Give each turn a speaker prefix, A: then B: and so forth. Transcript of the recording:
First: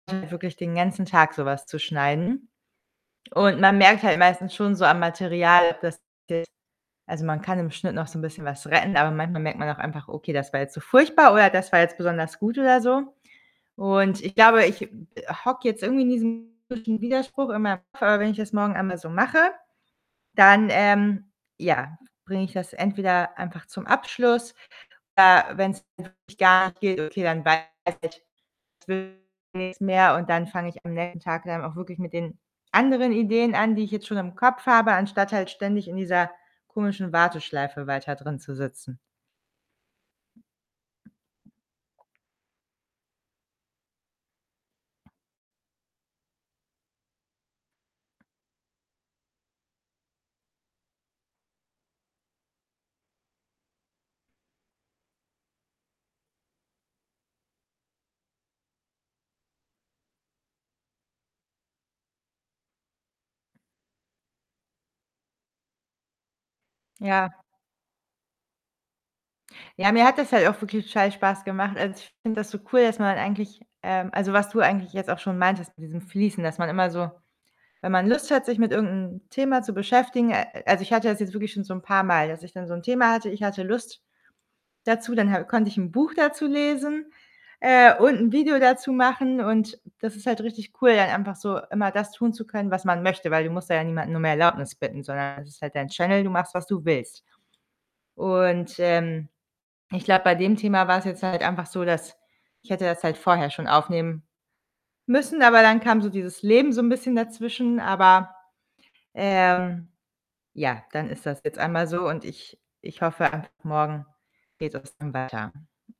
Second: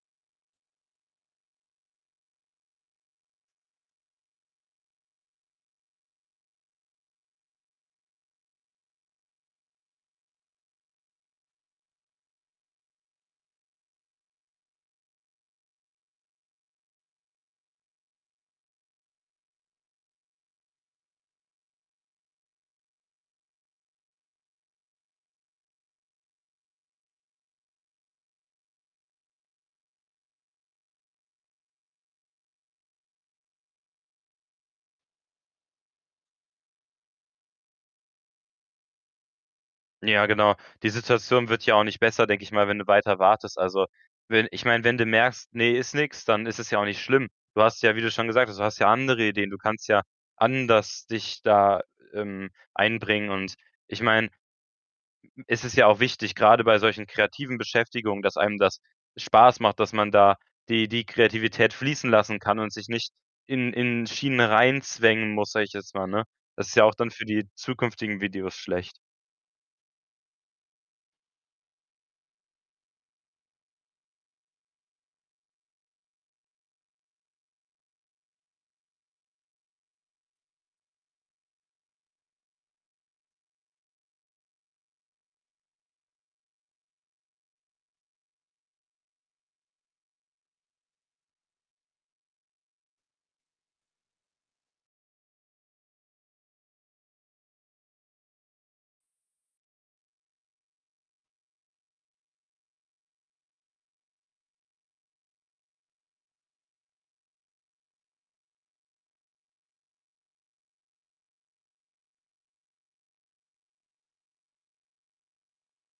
A: Wirklich den ganzen Tag so was zu schneiden. Und man merkt halt meistens schon so am Material, dass de also, man kann im Schnitt noch so 'n bisschen was retten, aber manchmal merkt man auch einfach: „Okay, das war jetzt so furchtbar oder das war jetzt besonders gut“, oder so. Und ich glaube, ich, hm, äh, hocke jetzt irgendwie in diesem [unintelligible] Widerspruch und [unintelligible] wenn ich das morgen einmal so mache, dann, ähm, ja, bringe ich das entweder einfach zum Abschluss. Äh, wenn's wirklich gar nicht geht, okay, dann weiß ich, das wird nix mehr. Und dann fange ich am nächsten Tag dann auch wirklich mit den anderen Ideen an, die ich jetzt schon im Kopf habe, anstatt halt ständig in dieser komischen Warteschleife weiter drin zu sitzen.
B: Ja, genau. Die Situation wird ja auch nicht besser, denke ich mal, wenn du weiter wartest. Also, wenn ich meine, wenn du merkst: „Ne, ist nix“, dann ist es ja auch nicht schlimm. Du hast ja wie du schon gesagt hast, du hast ja andere Ideen. Du kannst ja anders dich da, ähm, einbringen. Und ich meine, es ist ja auch wichtig, grade bei solchen kreativen Beschäftigungen, dass einem das Spaß macht, dass man da die die Kreativität fließen lassen kann und sich nicht in in Schienen reinzwängen muss, sage ich jetzt mal, ne? Das ist ja auch dann für
A: Ja.
B: die zukünftigen Videos schlecht.
A: Ja, mir hat das halt auch wirklich total Spaß gemacht. Also, ich finde das so cool, dass man eigentlich, ähm also, was du eigentlich jetzt auch schon meintest mit diesem Fließen, dass man immer so wenn man Lust hat, sich mit irgend 'nem Thema zu beschäftigen a also, ich hatte das jetzt wirklich schon so 'n paarmal, dass ich dann so 'n Thema hatte. Ich hatte Lust dazu, dann ha konnte ich 'n Buch dazu lesen, äh, und 'n Video dazu machen. Und das ist halt richtig cool, dann einfach so immer das tun zu können, was man möchte, weil du musst da ja niemanden nur um Erlaubnis bitten, sondern es ist halt dein Channel. Du machst, was du willst. Und, ähm, ich glaube, bei dem Thema war's jetzt halt einfach so, dass ich hätte das halt vorher schon aufnehmen müssen, aber dann kam so dieses Leben so 'n bisschen dazwischen. Aber, ähm, ja, dann ist das jetzt einmal so und ich ich hoffe einfach, morgen geht es dann weiter.